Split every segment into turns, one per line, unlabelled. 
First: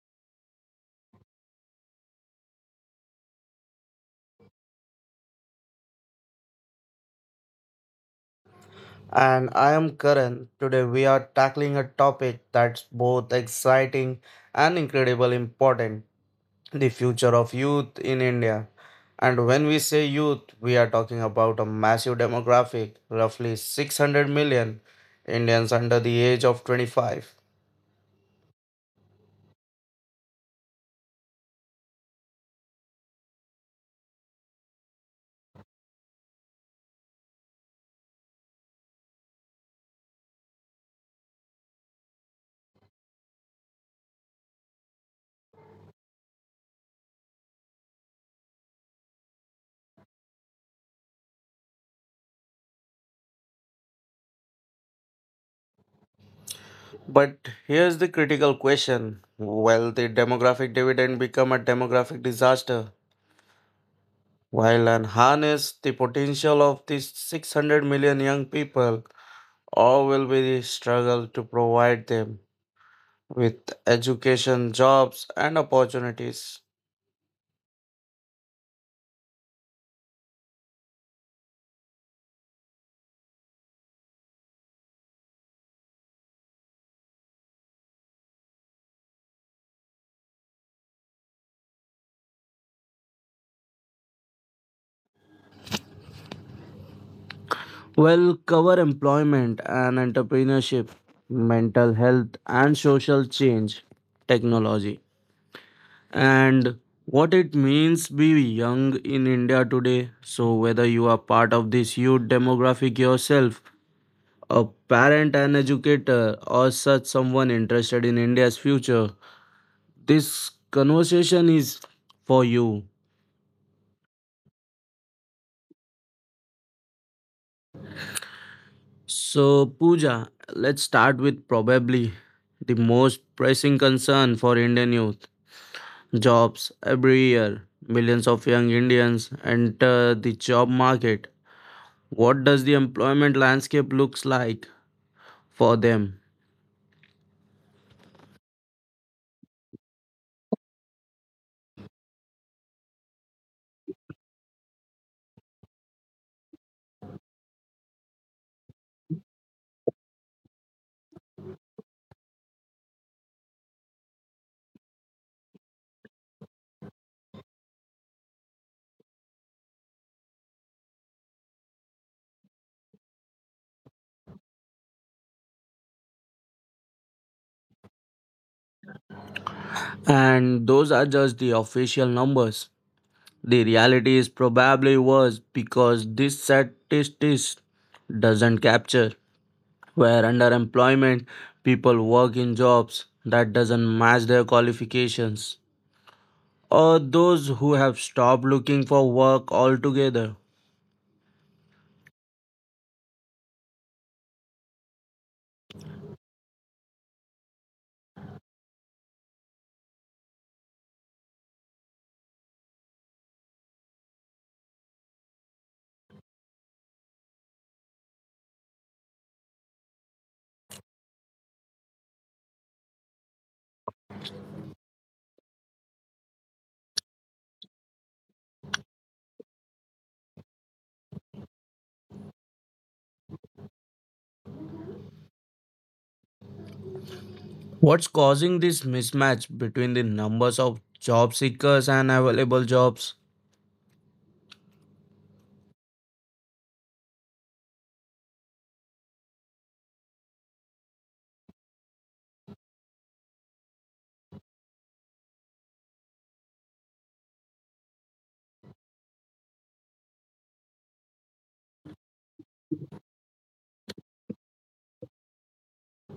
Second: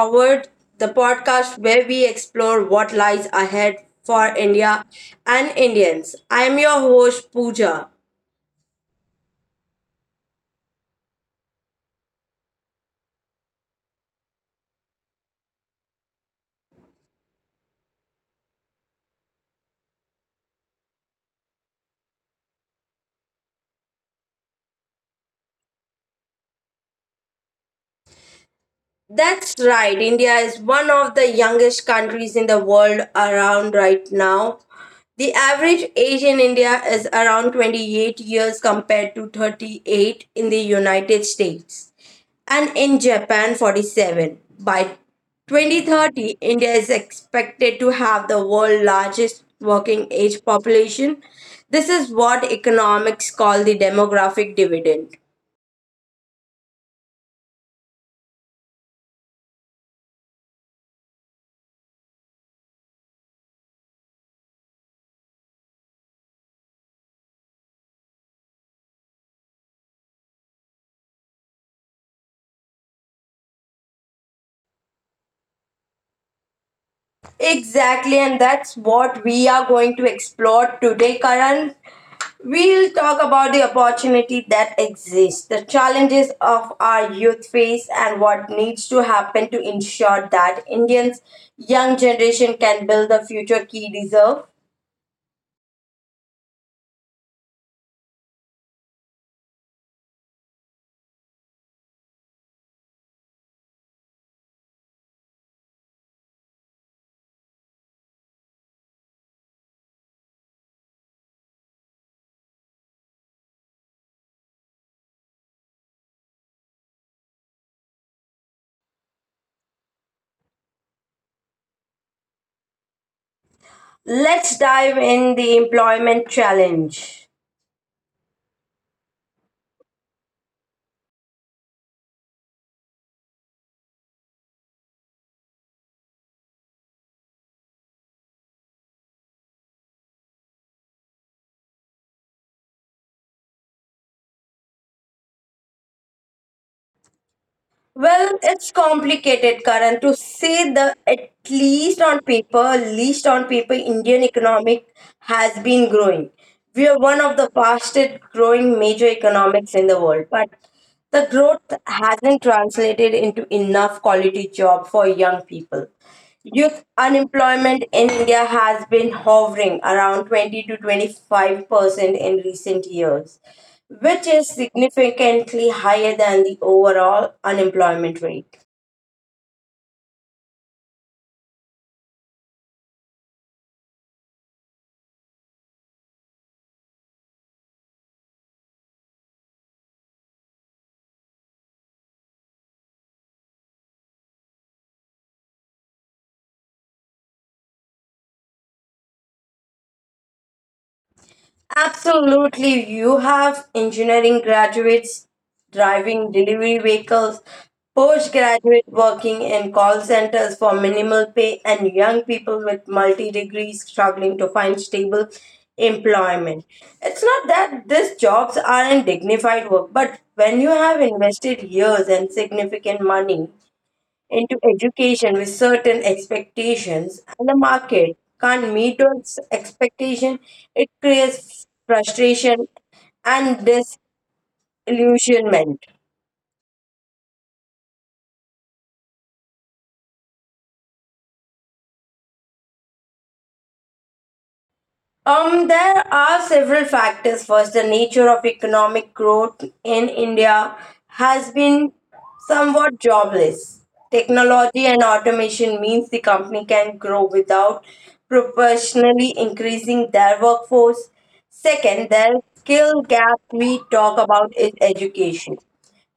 Forward, the podcast where we explore what lies ahead for India and Indians. I am your host, Pooja.
And I am Karan. Today we are tackling a topic that's both exciting and incredibly important, the future of youth in India. And when we say youth, we are talking about a massive demographic, roughly 600 million Indians under the age of 25.
That's right, India is one of the youngest countries in the world around right now. The average age in India is around 28 years compared to 38 in the United States, and in Japan 47. By 2030, India is expected to have the world's largest working age population. This is what economics call the demographic dividend.
But here's the critical question, will the demographic dividend become a demographic disaster? While unharness the potential of these 600 million young people, or will we struggle to provide them with education, jobs, and opportunities?
Exactly, and that's what we are going to explore today, Karan. We'll talk about the opportunity that exists, the challenges of our youth face, and what needs to happen to ensure that Indians' young generation can build the future key deserve.
Well, cover employment and entrepreneurship, mental health, and social change, technology, and what it means be young in India today. So, whether you are part of this youth demographic yourself, a parent, an educator, or such someone interested in India's future, this conversation is for you.
Let's dive in the employment challenge.
So, Pooja, let's start with probably the most pressing concern for Indian youth, jobs. Every year, millions of young Indians enter the job market. What does the employment landscape looks like for them?
Well, it's complicated, Karan, to say the at least on paper, Indian economic has been growing. We are one of the fastest growing major economics in the world, but the growth hasn't translated into enough quality job for young people. Youth unemployment in India has been hovering around 20 to 25 percent in recent years, which is significantly higher than the overall unemployment rate.
And those are just the official numbers. The reality is probably worse because this statistics doesn't capture where underemployment, people work in jobs that doesn't match their qualifications, or those who have stopped looking for work altogether.
Absolutely, you have engineering graduates driving delivery vehicles, postgraduate working in call centers for minimal pay, and young people with multi degrees struggling to find stable employment. It's not that these jobs aren't dignified work, but when you have invested years and significant money into education with certain expectations and the market can't meet those expectations, it creates frustration and disillusionment.
What's causing this mismatch between the numbers of job seekers and available jobs?
There are several factors. First, the nature of economic growth in India has been somewhat jobless. Technology and automation means the company can grow without proportionally increasing their workforce. Second, the skill gap we talk about is education.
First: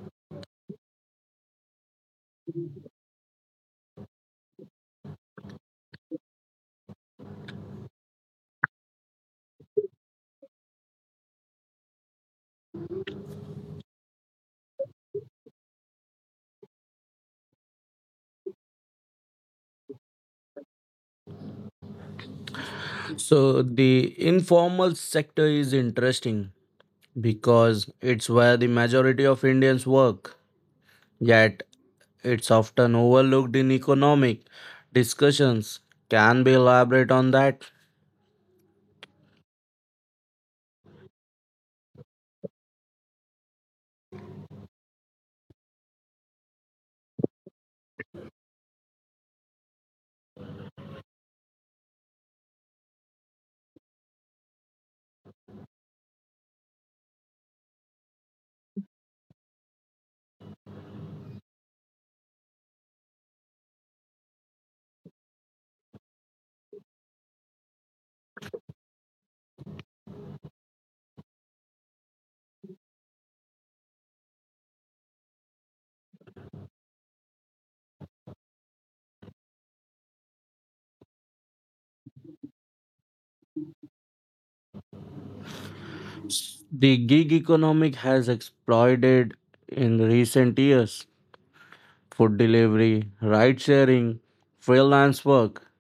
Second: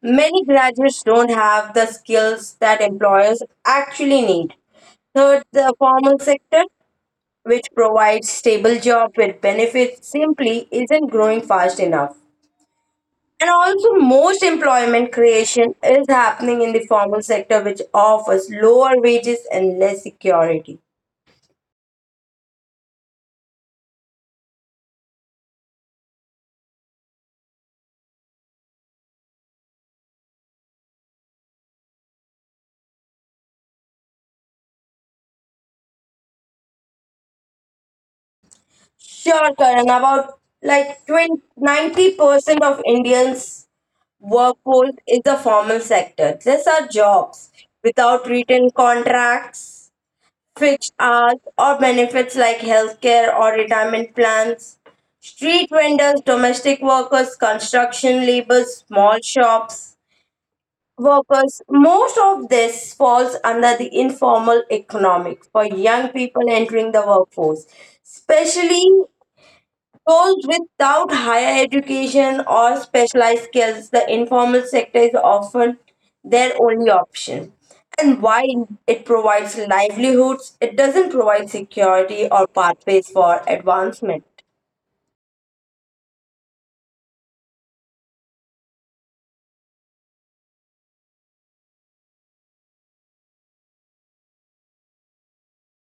Many graduates don't have the skills that employers actually need. Third, the formal sector which provides stable job with benefits simply isn't growing fast enough. And also most employment creation is happening in the formal sector which offers lower wages and less security.
So the informal sector is interesting because it's where the majority of Indians work, yet it's often overlooked in economic discussions. Can we elaborate on that?
Sure, Karan, about like 20 90% of Indians workforce is the formal sector. These are jobs without written contracts, fixed hours, or benefits like healthcare or retirement plans. Street vendors, domestic workers, construction laborers, small shops workers, most of this falls under the informal economic for young people entering the workforce, especially Roles without higher education or specialized skills, the informal sector is often their only option. And while it provides livelihoods, it doesn't provide security or pathways for advancement.
The gig economic has exploded in recent years. Food delivery, ride sharing, freelance work.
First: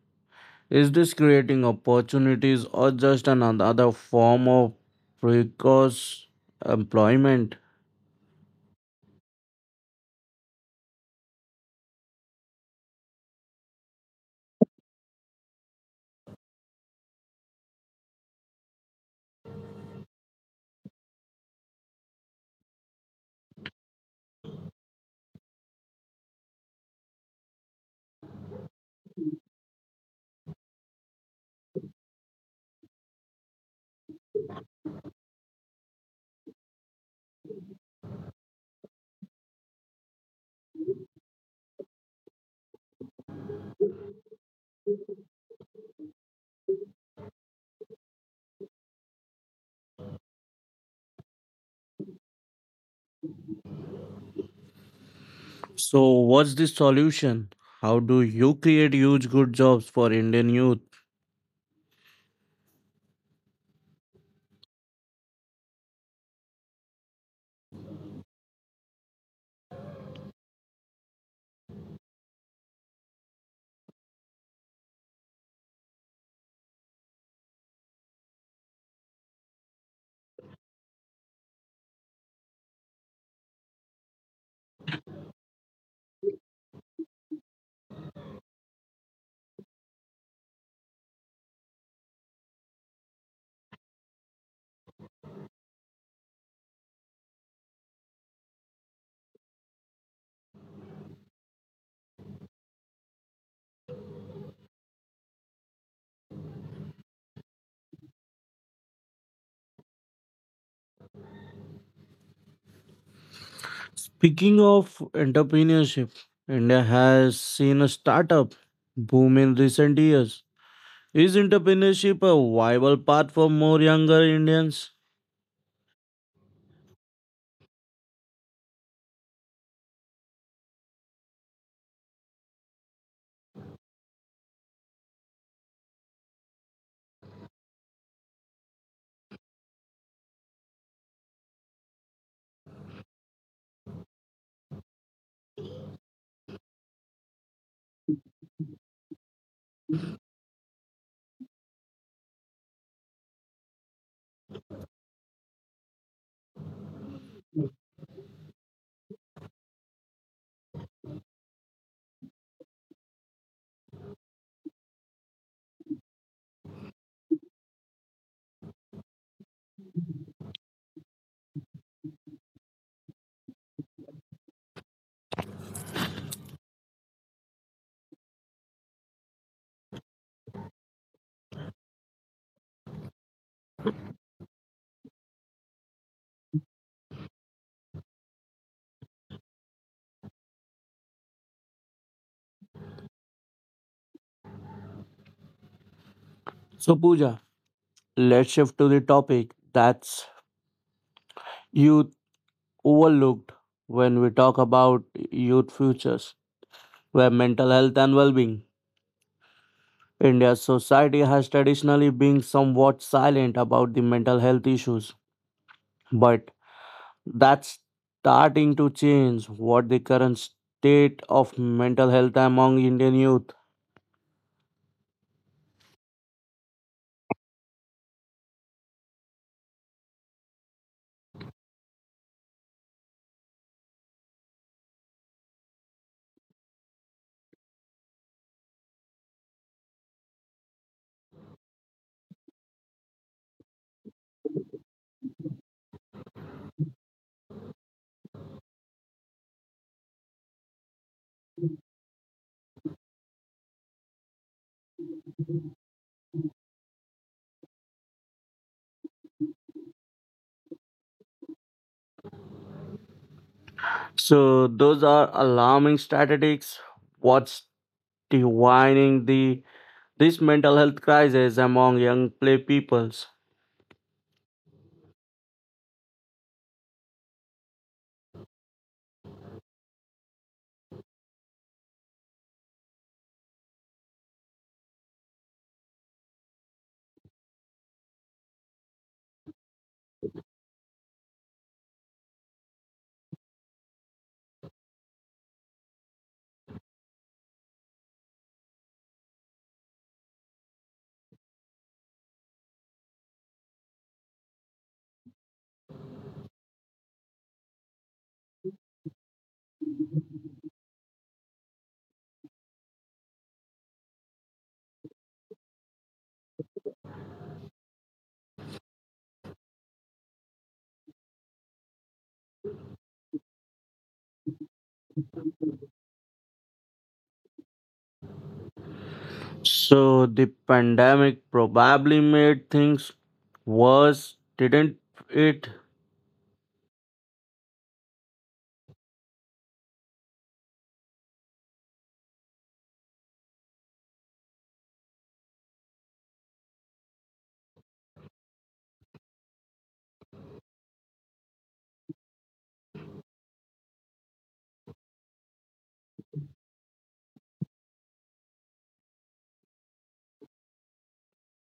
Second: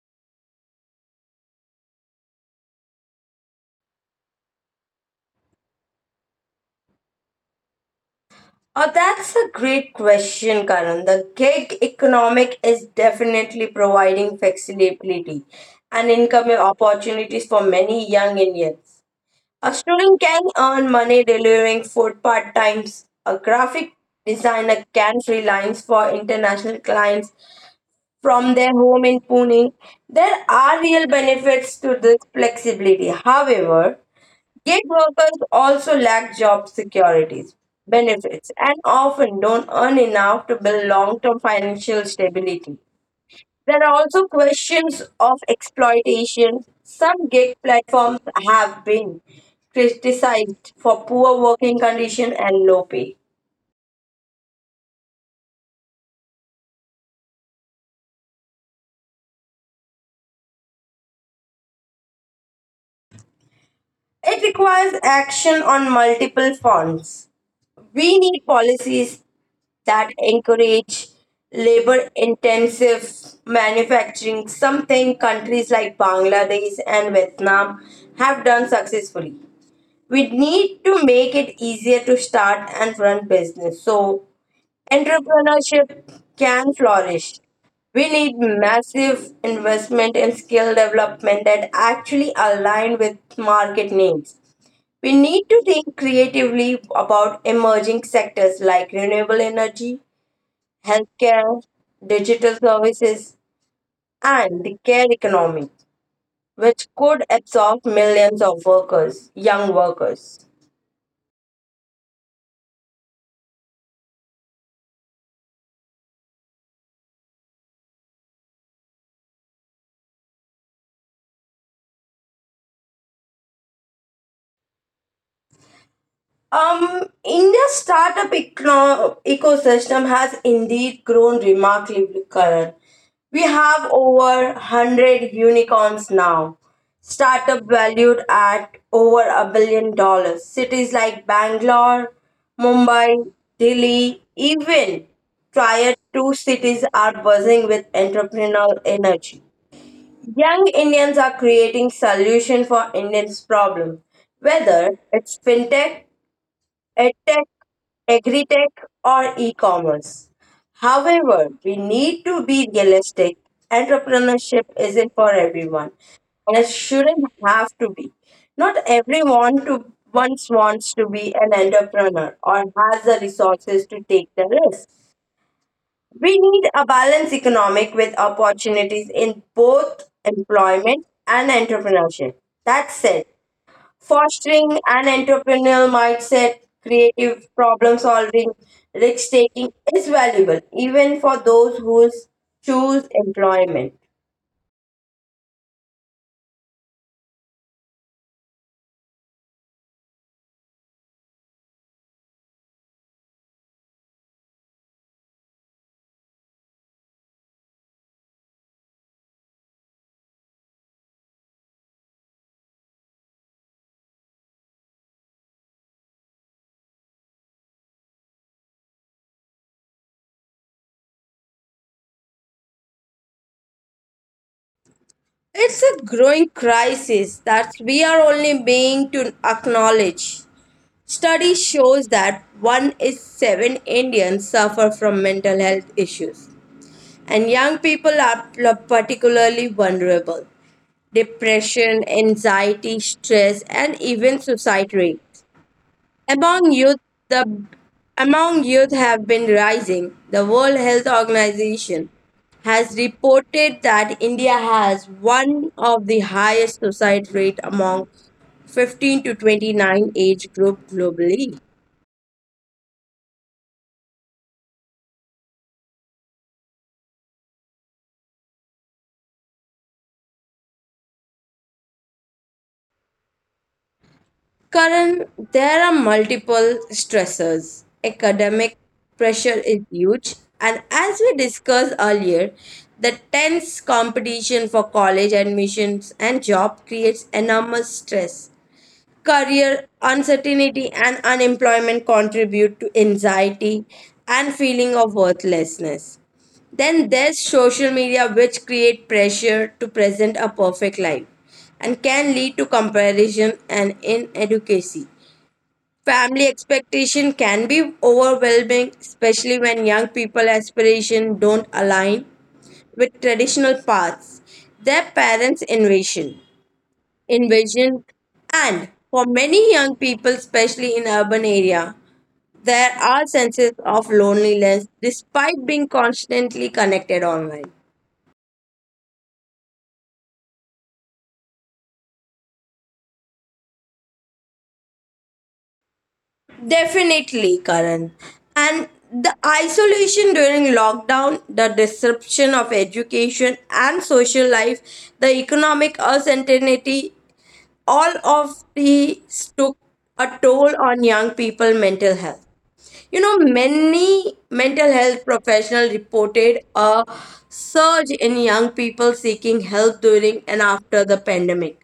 Is this creating opportunities or just another form of precarious employment?
Oh, that's a great question, Karan. The gig economic is definitely providing flexibility and income opportunities for many young Indians. A student can earn money delivering food part times. A graphic designer can freelance for international clients from their home in Pune. There are real benefits to this flexibility. However, gig workers also lack job securities, benefits, and often don't earn enough to build long term financial stability. There are also questions of exploitation. Some gig platforms have been criticized for poor working conditions and low pay.
So, what's the solution? How do you create huge good jobs for Indian youth?
It requires action on multiple fronts. We need policies that encourage labor intensive manufacturing, something countries like Bangladesh and Vietnam have done successfully. We need to make it easier to start and run business so entrepreneurship can flourish. We need massive investment in skill development that actually align with market needs. We need to think creatively about emerging sectors like renewable energy, healthcare, digital services, and the care economy, which could absorb millions of workers, young workers.
Speaking of entrepreneurship, India has seen a startup boom in recent years. Is entrepreneurship a viable path for more younger Indians?
India's startup ecosystem has indeed grown remarkably, Karan. We have over 100 unicorns now, startup valued at over $1 billion. Cities like Bangalore, Mumbai, Delhi, even prior two cities are buzzing with entrepreneurial energy. Young Indians are creating solutions for Indians' problem, whether it's fintech, edtech, tech, or e-commerce. However, we need to be realistic. Entrepreneurship isn't for everyone, and it shouldn't have to be. Not everyone to once wants to be an entrepreneur or has the resources to take the risk. We need a balanced economic with opportunities in both employment and entrepreneurship. That's it fostering an entrepreneurial mindset, creative problem solving, risk taking is valuable even for those who choose employment.
So, Pooja, let's shift to the topic that's youth, overlooked when we talk about youth futures, where mental health and well being. India's society has traditionally been somewhat silent about the mental health issues, but that's starting to change. What the current state of mental health among Indian youth?
It's a growing crisis that we are only being to acknowledge. Study shows that one is seven Indians suffer from mental health issues, and young people are particularly vulnerable depression, anxiety, stress, and even suicide rates. Among youth, the among youth have been rising. The World Health Organization has reported that India has one of the highest suicide rate among 15 to 29 age group globally.
So, those are alarming statistics. What's divining the this mental health crisis among young play peoples?
Karan, there are multiple stressors. Academic pressure is huge, and as we discussed earlier, the tense competition for college admissions and job creates enormous stress. Career uncertainty and unemployment contribute to anxiety and feeling of worthlessness. Then there's social media which create pressure to present a perfect life and can lead to comparison and inadequacy. Family expectation can be overwhelming, especially when young people aspiration don't align with traditional paths. Their parents' invasion, and for many young people, especially in urban area, there are senses of loneliness despite being constantly connected online.
So the pandemic probably made things worse, didn't it?
Definitely, Karan. And the isolation during lockdown, the disruption of education and social life, the economic uncertainty all of these took a toll on young people mental health. You know many mental health professionals reported a surge in young people seeking help during and after the pandemic.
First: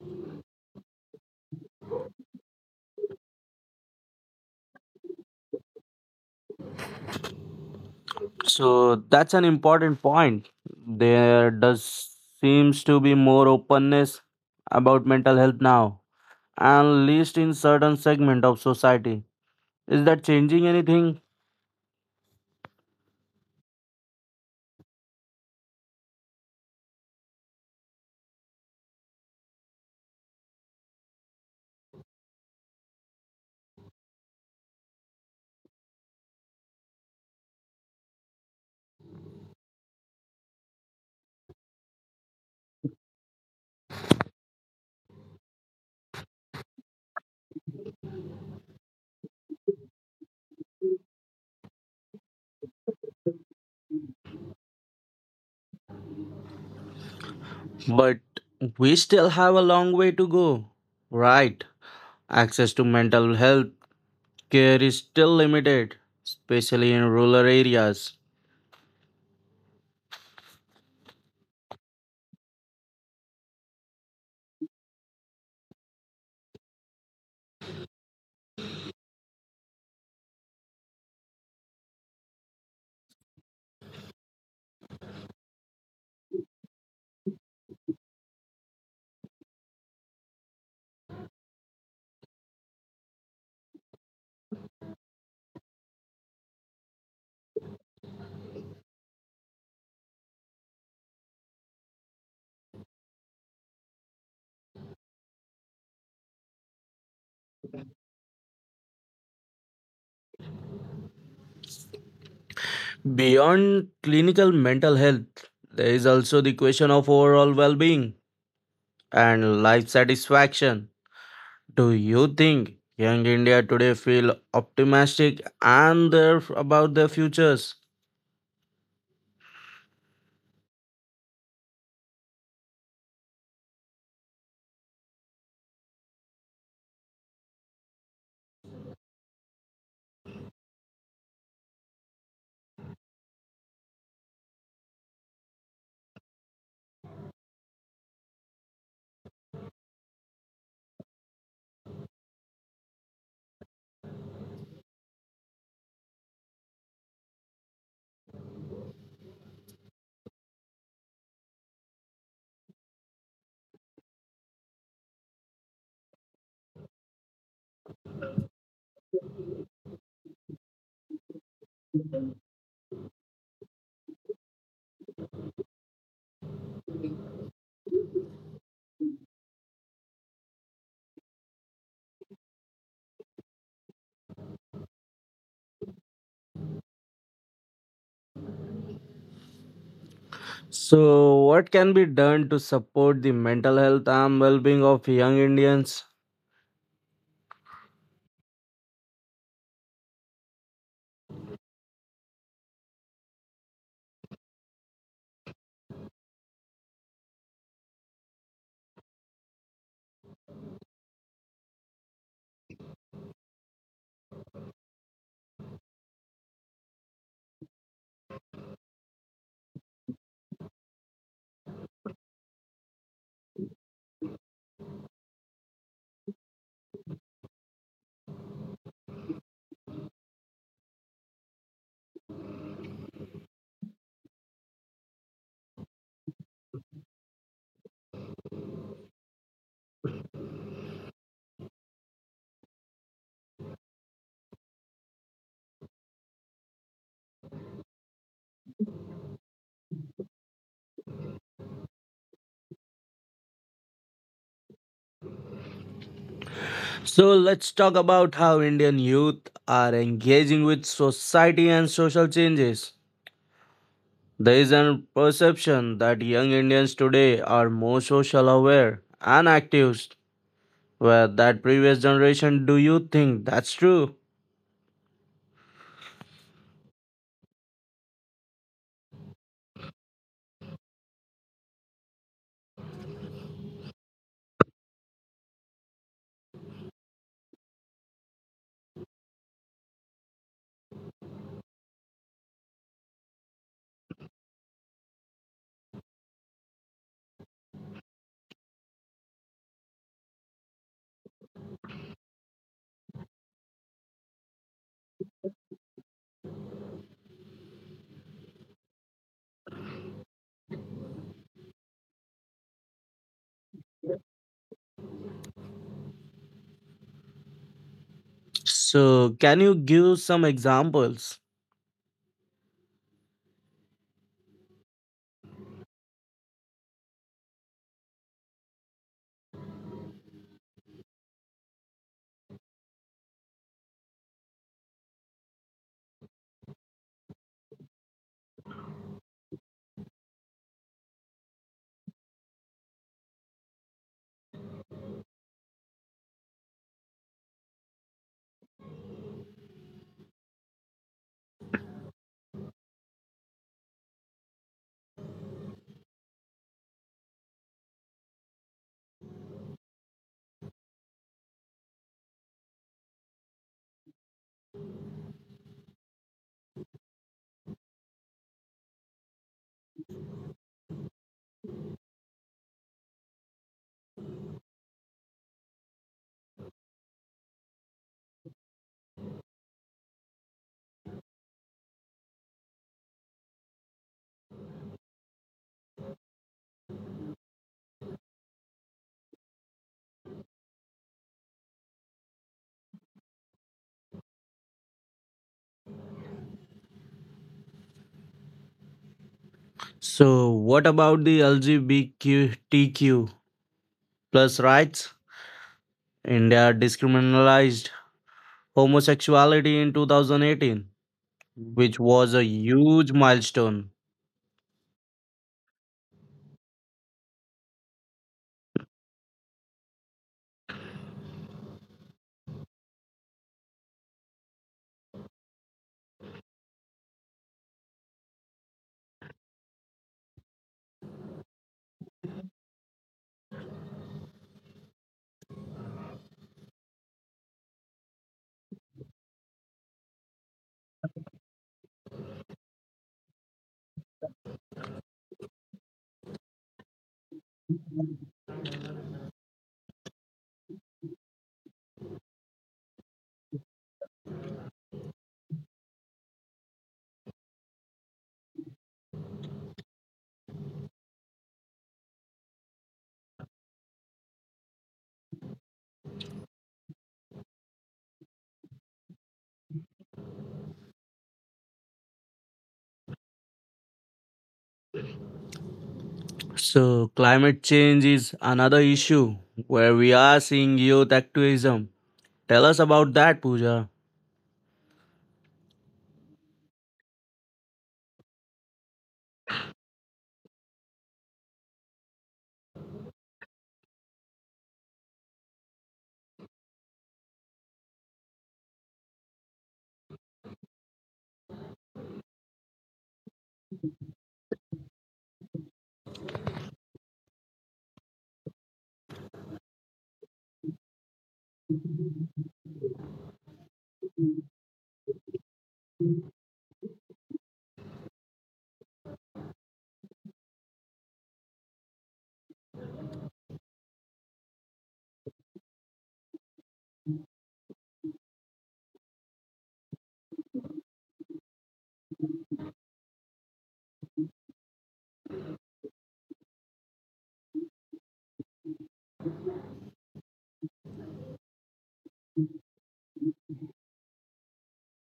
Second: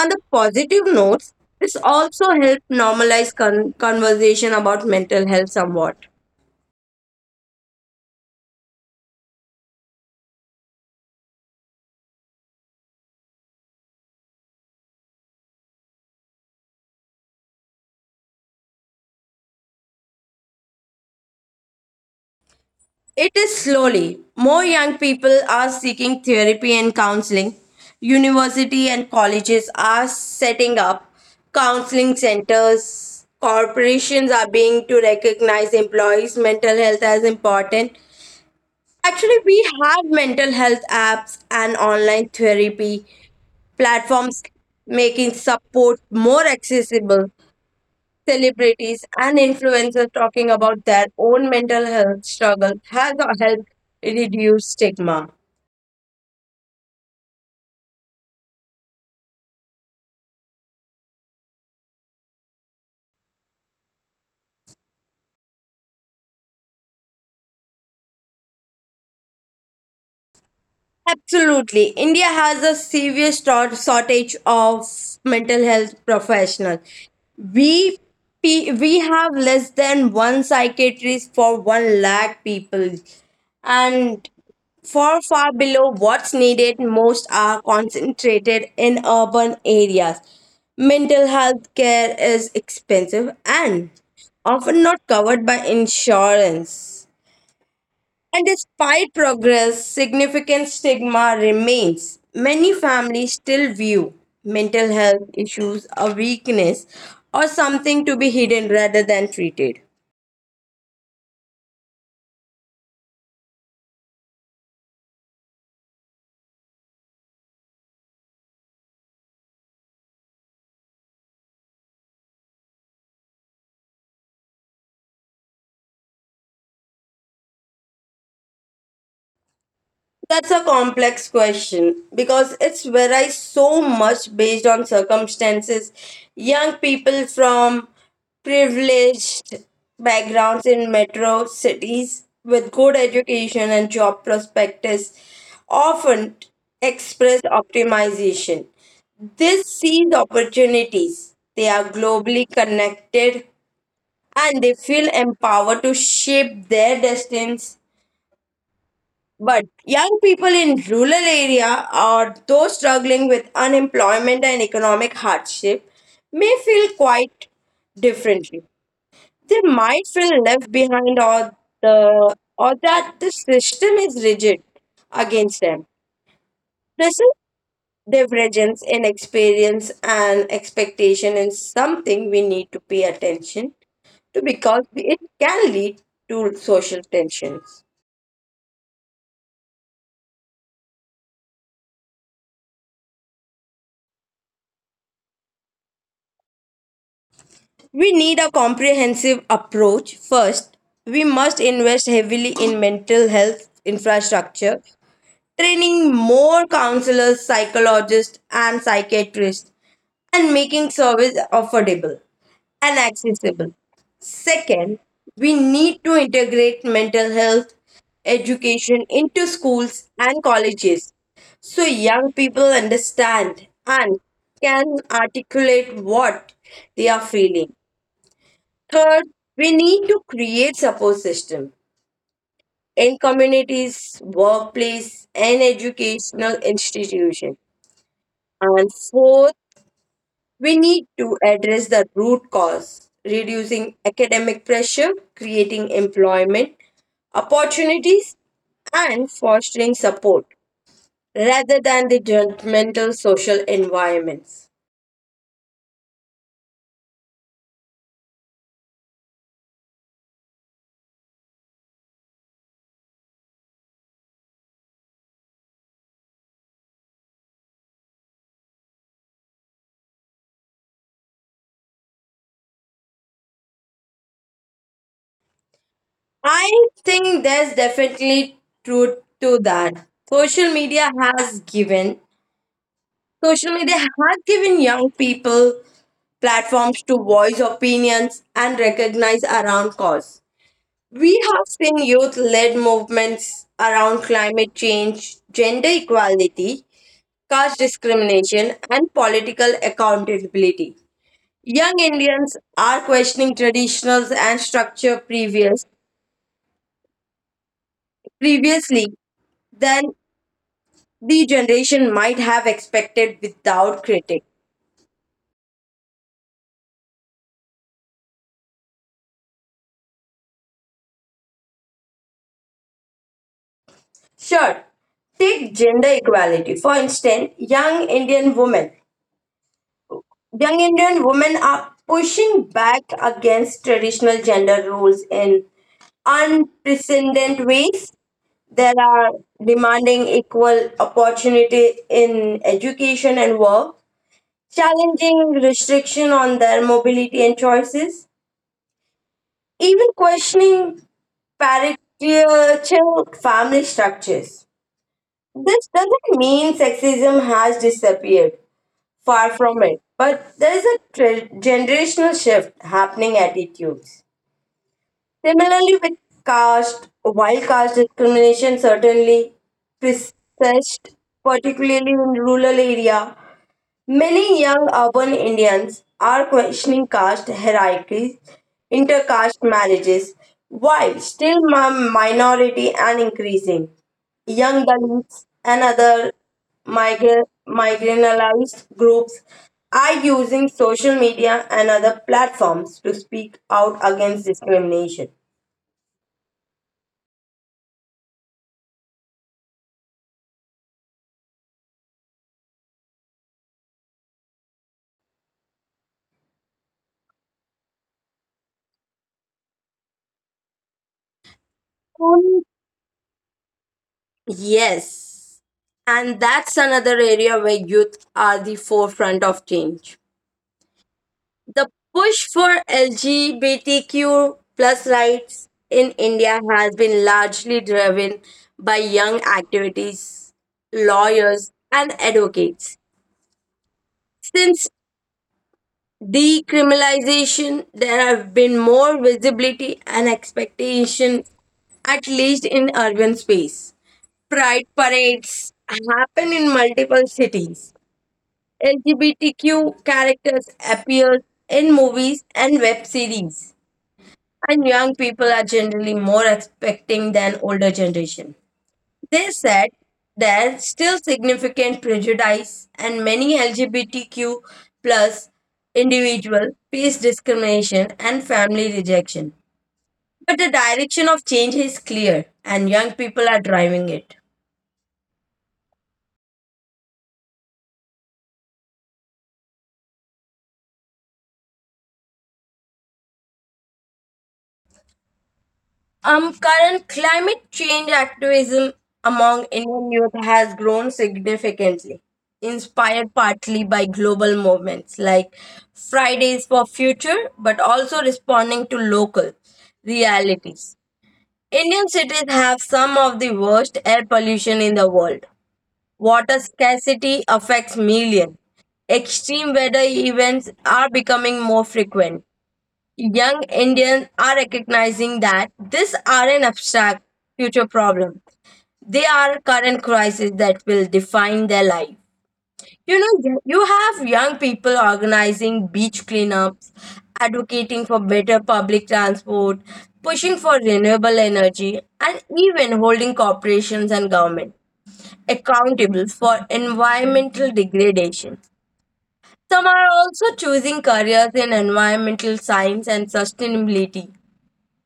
On the positive notes this also helped normalize conversation about mental health somewhat.
So that's an important point. There does seems to be more openness about mental health now, at least in certain segment of society. Is that changing anything?
It is slowly. More young people are seeking therapy and counseling. University and colleges are setting up counseling centers. Corporations are being to recognize employees' mental health as important. Actually, we have mental health apps and online therapy platforms making support more accessible. Celebrities and influencers talking about their own mental health struggle has helped reduce stigma.
But we still have a long way to go. Right. Access to mental health care is still limited, especially in rural areas.
Absolutely. India has a serious shortage of mental health professionals. We we have less than one psychiatrist for 1 lakh people, and far, far below what's needed, most are concentrated in urban areas. Mental health care is expensive and often not covered by insurance. And despite progress, significant stigma remains. Many families still view mental health issues a weakness or something to be hidden rather than treated.
Beyond clinical mental health, there is also the question of overall well being and life satisfaction. Do you think young India today feel optimistic and their, about their futures?
That's a complex question because it's varies so much based on circumstances. Young people from privileged backgrounds in metro cities with good education and job prospects often express optimization. This sees opportunities. They are globally connected and they feel empowered to shape their destinies but young people in rural area or those struggling with unemployment and economic hardship may feel quite differently. They might feel left behind or the or that the system is rigid against them. This is divergence in experience and expectation is something we need to pay attention to because it can lead to social tensions.
So, what can be done to support the mental health and well being of young Indians?
We need a comprehensive approach. First, we must invest heavily in mental health infrastructure, training more counselors, psychologists, and psychiatrists, and making service affordable and accessible. Second, we need to integrate mental health education into schools and colleges so young people understand and can articulate what they are feeling. Third, we need to create support system in communities, workplace, and educational institution. And fourth, we need to address the root cause, reducing academic pressure, creating employment opportunities, and fostering support rather than the judgmental social environments.
So, let's talk about how Indian youth are engaging with society and social changes. There is a perception that young Indians today are more social aware and active, where that previous generation. Do you think that's true?
I think there's definitely truth to that. Social media has given Social media has given young people platforms to voice opinions and recognize around cause. We have seen youth led movements around climate change, gender equality, caste discrimination, and political accountability. Young Indians are questioning traditionals and structure previously than the generation might have expected without critic.
So, can you give some examples?
Sure. Take gender equality. For instance, Young Indian women are pushing back against traditional gender roles in unprecedented ways. They are demanding equal opportunity in education and work, challenging restriction on their mobility and choices, even questioning parental family structures. This doesn't mean sexism has disappeared. Far from it. But there is a generational shift happening attitudes. Similarly, with caste, while caste discrimination certainly persists, particularly in rural area, many young urban Indians are questioning caste hierarchies, intercaste marriages, while still a minority and increasing. Young Dalits and other marginalized groups are using social media and other platforms to speak out against discrimination.
So, what about the LGBTQ plus rights? India decriminalized homosexuality in 2018, which was a
Um,
huge milestone.
Yes, and that's another area where youth are the forefront of change. The push for LGBTQ plus rights in India has been largely driven by young activities, lawyers, and advocates. Since decriminalization, there have been more visibility and expectation, at least in urban space. Pride parades happen in multiple cities. LGBTQ characters appear in movies and web series and young people are generally more expecting than older generation. They said there's still significant prejudice and many LGBTQ plus individual face discrimination and family rejection. But the direction of change is clear and young people are driving it.
So, climate change is another issue where we are seeing youth activism. Tell us about that, Pooja.
Current climate change activism among Indian youth has grown significantly, inspired partly by global movements like Fridays for Future, but also responding to local realities. Indian cities have some of the worst air pollution in the world. Water scarcity affects millions. Extreme weather events are becoming more frequent. Young Indians are recognizing that these are an abstract future problem. They are current crisis that will define their life. You have young people organizing beach cleanups, advocating for better public transport, pushing for renewable energy, and even holding corporations and government accountable for environmental degradation. Some are also choosing careers in environmental science and sustainability,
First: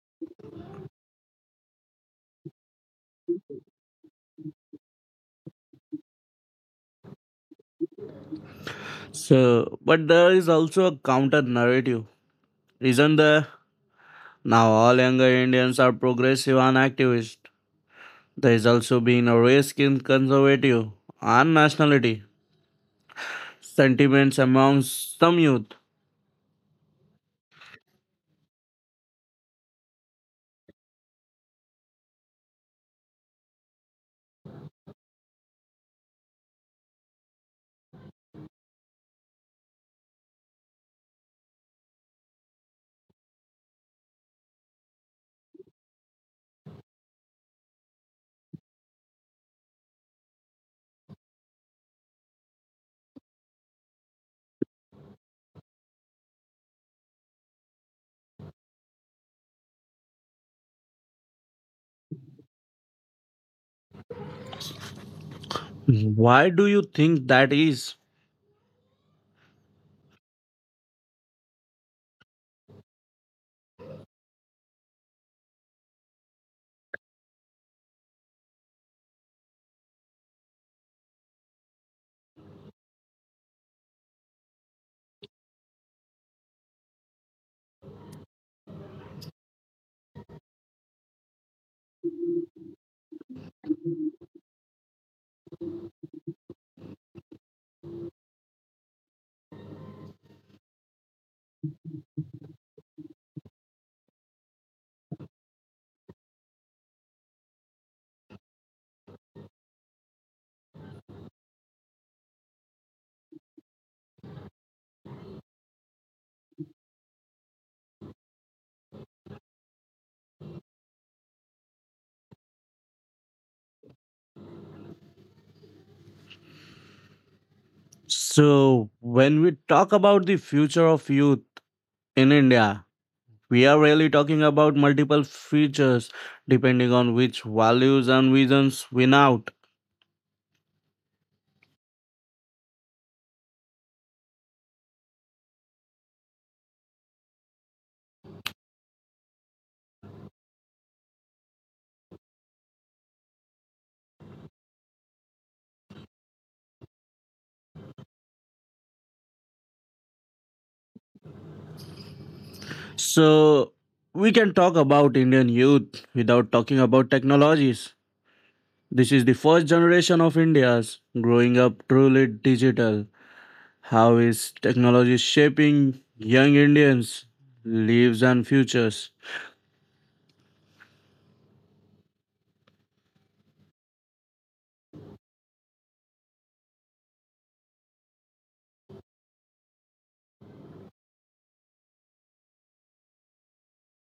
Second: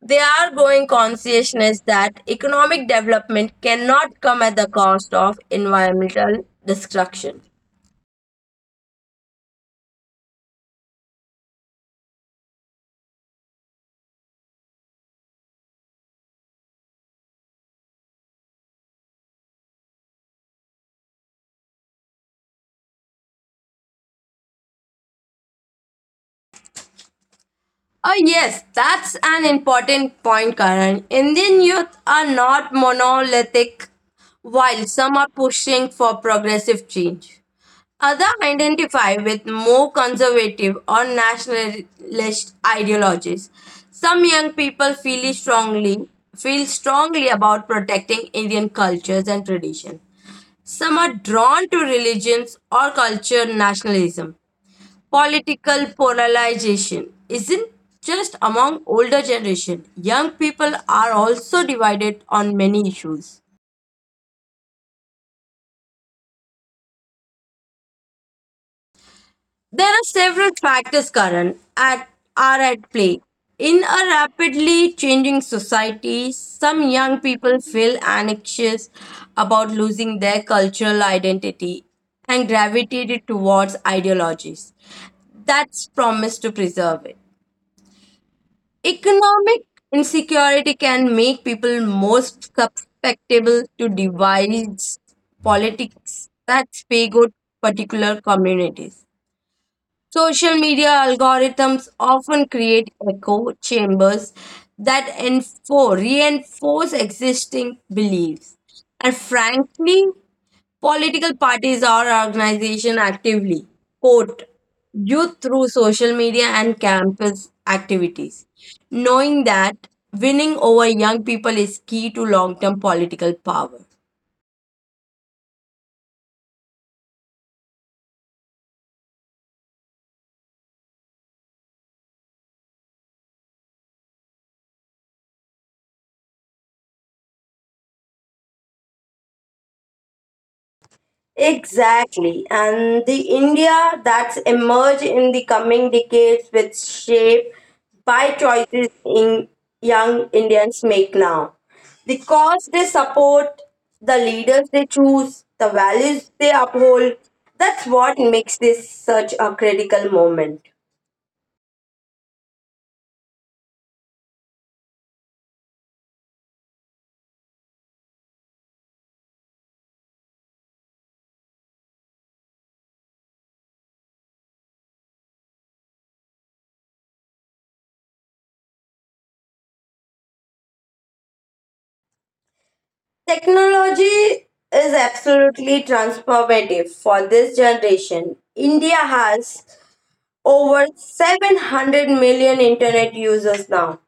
they are growing consciousness that economic development cannot come at the cost of environmental destruction.
So, but there is also a counter narrative, isn't there? Now, all younger Indians are progressive and activist. There is also being a risk in conservative and nationality sentiments amongst some youth.
Oh, yes, that's an important point, Karan. Indian youth are not monolithic, while some are pushing for progressive change. Others identify with more conservative or nationalist ideologies. Some young people feel strongly about protecting Indian cultures and tradition. Some are drawn to religions or culture nationalism. Political polarization isn't just among older generation. Young people are also divided on many issues.
Why do you think that is?
There are several factors current at are at play. In a rapidly changing society, some young people feel anxious about losing their cultural identity and gravitated towards ideologies that's promised to preserve it. Economic insecurity can make people more susceptible to divisive politics that favor particular communities. Social media algorithms often create echo chambers that reinforce existing beliefs. And frankly, political parties or organizations actively court youth through social media and campus activities, knowing that winning over young people is key to long term political power.
So, when we talk about the future of youth in India, we are really talking about multiple futures depending on which values and visions win out.
Exactly. And the India that's emerged in the coming decades with shape by choices in young Indians make now. The cause they support, the leaders they choose, the values they uphold, that's what makes this such a critical moment.
So, we can talk about Indian youth without talking about technologies. This is the first generation of India's growing up truly digital. How is technology shaping young Indians' lives and futures?
Technology is absolutely transformative for this generation. India has over 700 million internet users now,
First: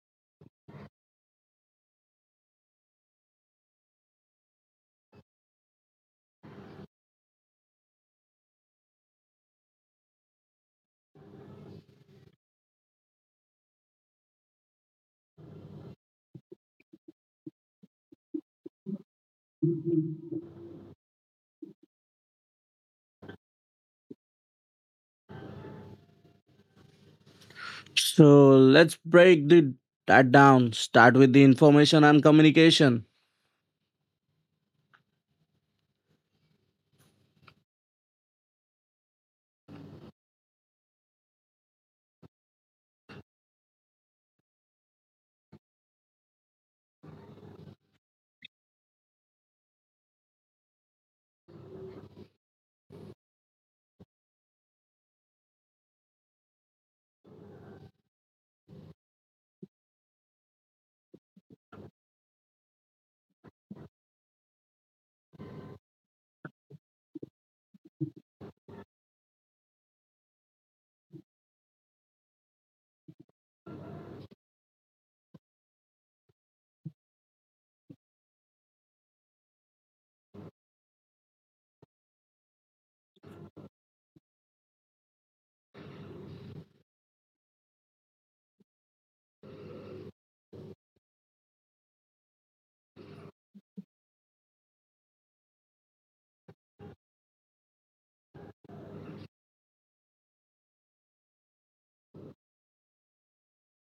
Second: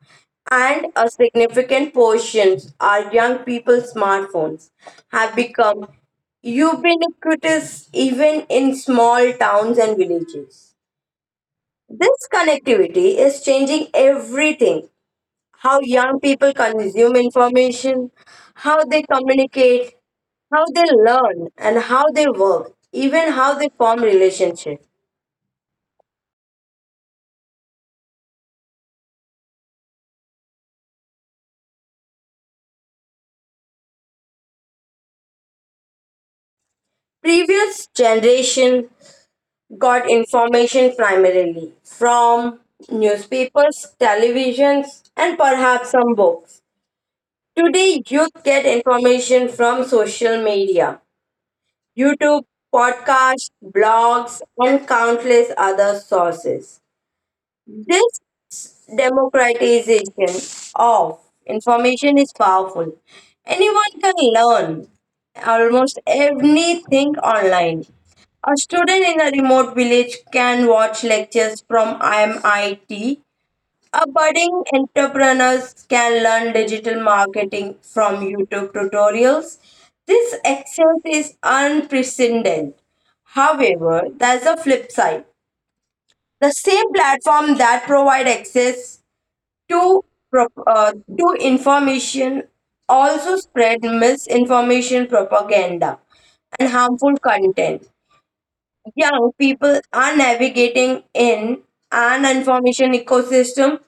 and a significant portion are young people. Smartphones have become ubiquitous even in small towns and villages. This connectivity is changing everything, how young people consume information, how they communicate, how they learn, and how they work, even how they form relationships.
So, let's break the that down. Start with the information and communication.
Previous generation got information primarily from newspapers, televisions, and perhaps some books. Today, youth get information from social media, YouTube, podcasts, blogs, and countless other sources. This democratization of information is powerful. Anyone can learn almost anything online. A student in a remote village can watch lectures from MIT. A budding entrepreneurs can learn digital marketing from YouTube tutorials. This access is unprecedented. However, there's a flip side. The same platform that provide access to pro- uh, to information also spread misinformation, propaganda, and harmful content. Young people are navigating in an information ecosystem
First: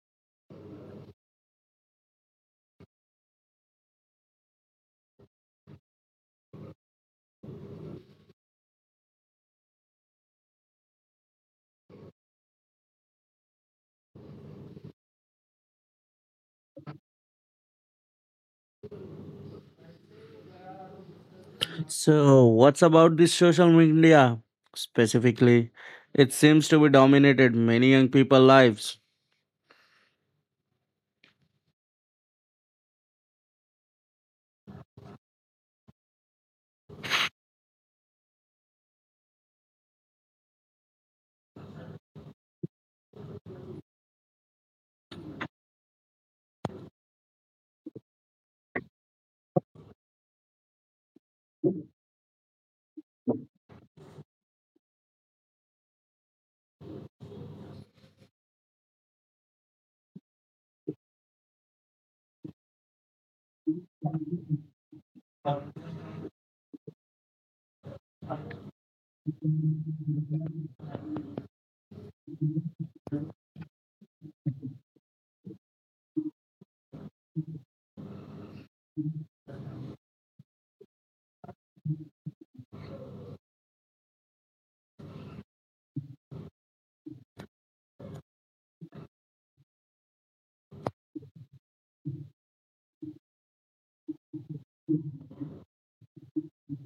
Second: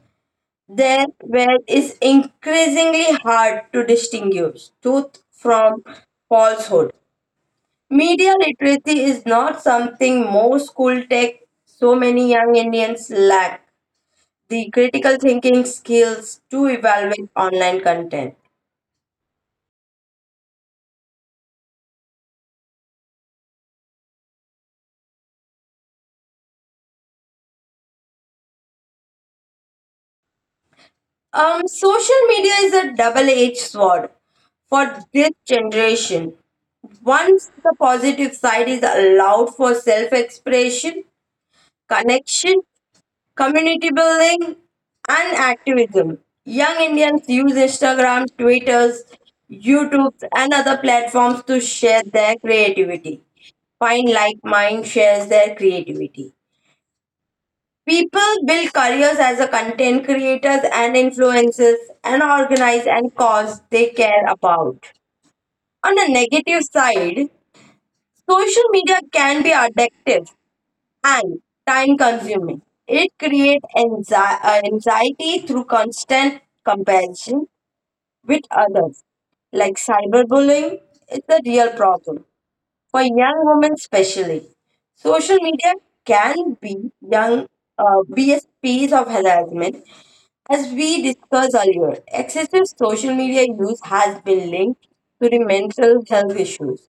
there where it's increasingly hard to distinguish truth from falsehood. Media literacy is not something more school tech, so many young Indians lack the critical thinking skills to evaluate online content.
So, what's about this social media specifically? It seems to be dominated many young people lives.
Social media is a double edged sword for this generation. Once the positive side is allowed for self expression, connection, community building, and activism, young Indians use Instagram, Twitters, YouTube, and other platforms to share their creativity. Find like mind shares their creativity. People build careers as a content creators and influencers and organize and cause they care about. On the negative side, social media can be addictive and time consuming. It creates anxiety through constant comparison with others. Like cyberbullying, it's a real problem for young women especially. Social media can be young be a space of harassment. As we discussed earlier, excessive social media use has been linked to the mental health issues.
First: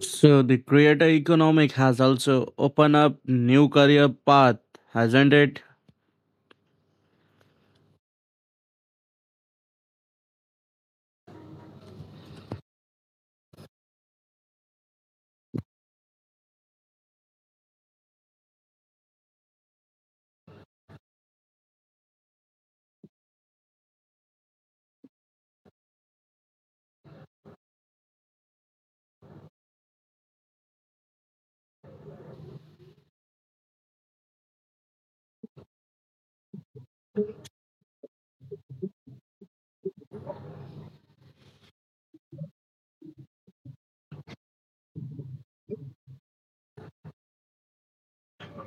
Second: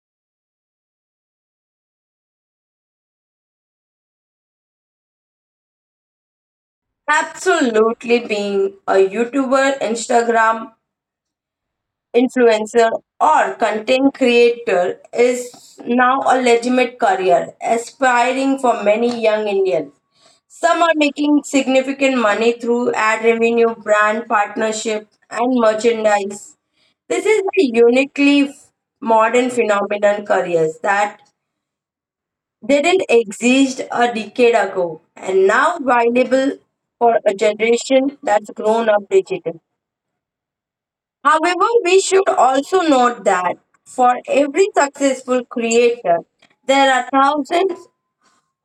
So the creator economic has also opened up new career path, hasn't it?
Absolutely, being a YouTuber, Instagram influencer, or content creator is now a legitimate career, aspiring for many young Indians. Some are making significant money through ad revenue, brand partnership, and merchandise. This is a uniquely modern phenomenon, careers that didn't exist a decade ago and now valuable for a generation that's grown up digital. However, we should also note that for every successful creator, there are thousands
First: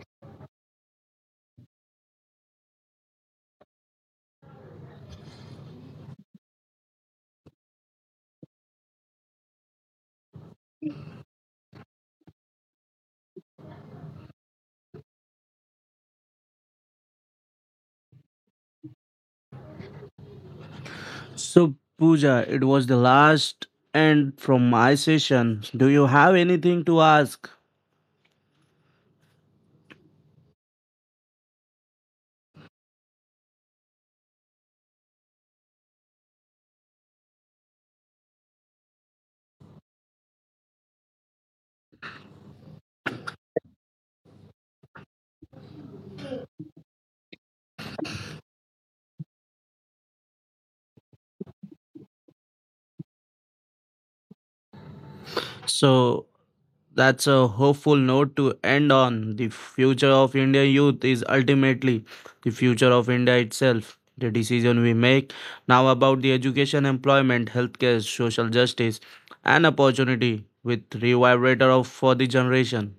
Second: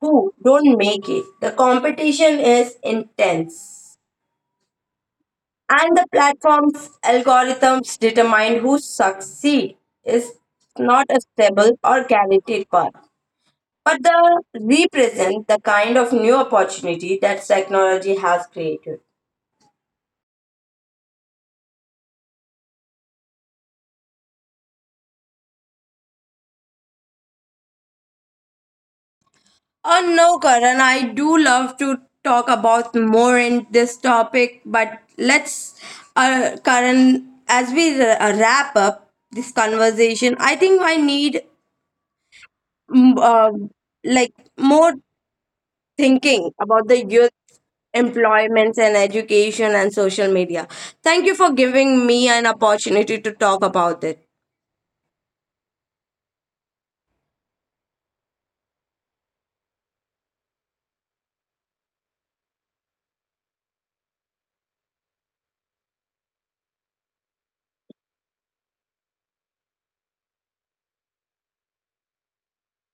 who don't make it. The competition is intense, and the platform's algorithms determine who succeed is not a stable or guaranteed path, but they represent the kind of new opportunity that technology has created.
So Pooja, it was the last end from my session. Do you have anything to ask?
Oh no, Karan, I do love to talk about more in this topic, but let's Karan, as we wrap up this conversation, I think I need mm, uh, like more thinking about the youth employments and education and social media. Thank you for giving me an opportunity to talk about it.
So that's a hopeful note to end on. The future of Indian youth is ultimately the future of India itself. The decision we make now about the education, employment, healthcare, social justice, and opportunity with revibrator of for the generation.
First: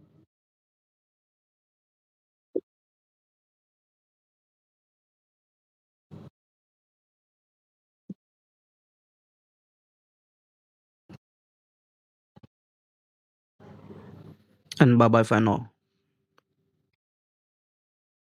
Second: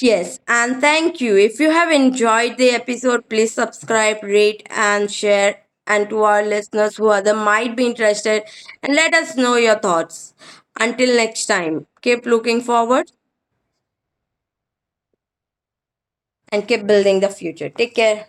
Yes, and thank you. If you have enjoyed the episode, please subscribe, rate, and share. And to our listeners who other might be interested, and let us know your thoughts. Until next time, keep looking forward
And bye bye for now.
and keep building the future. Take care.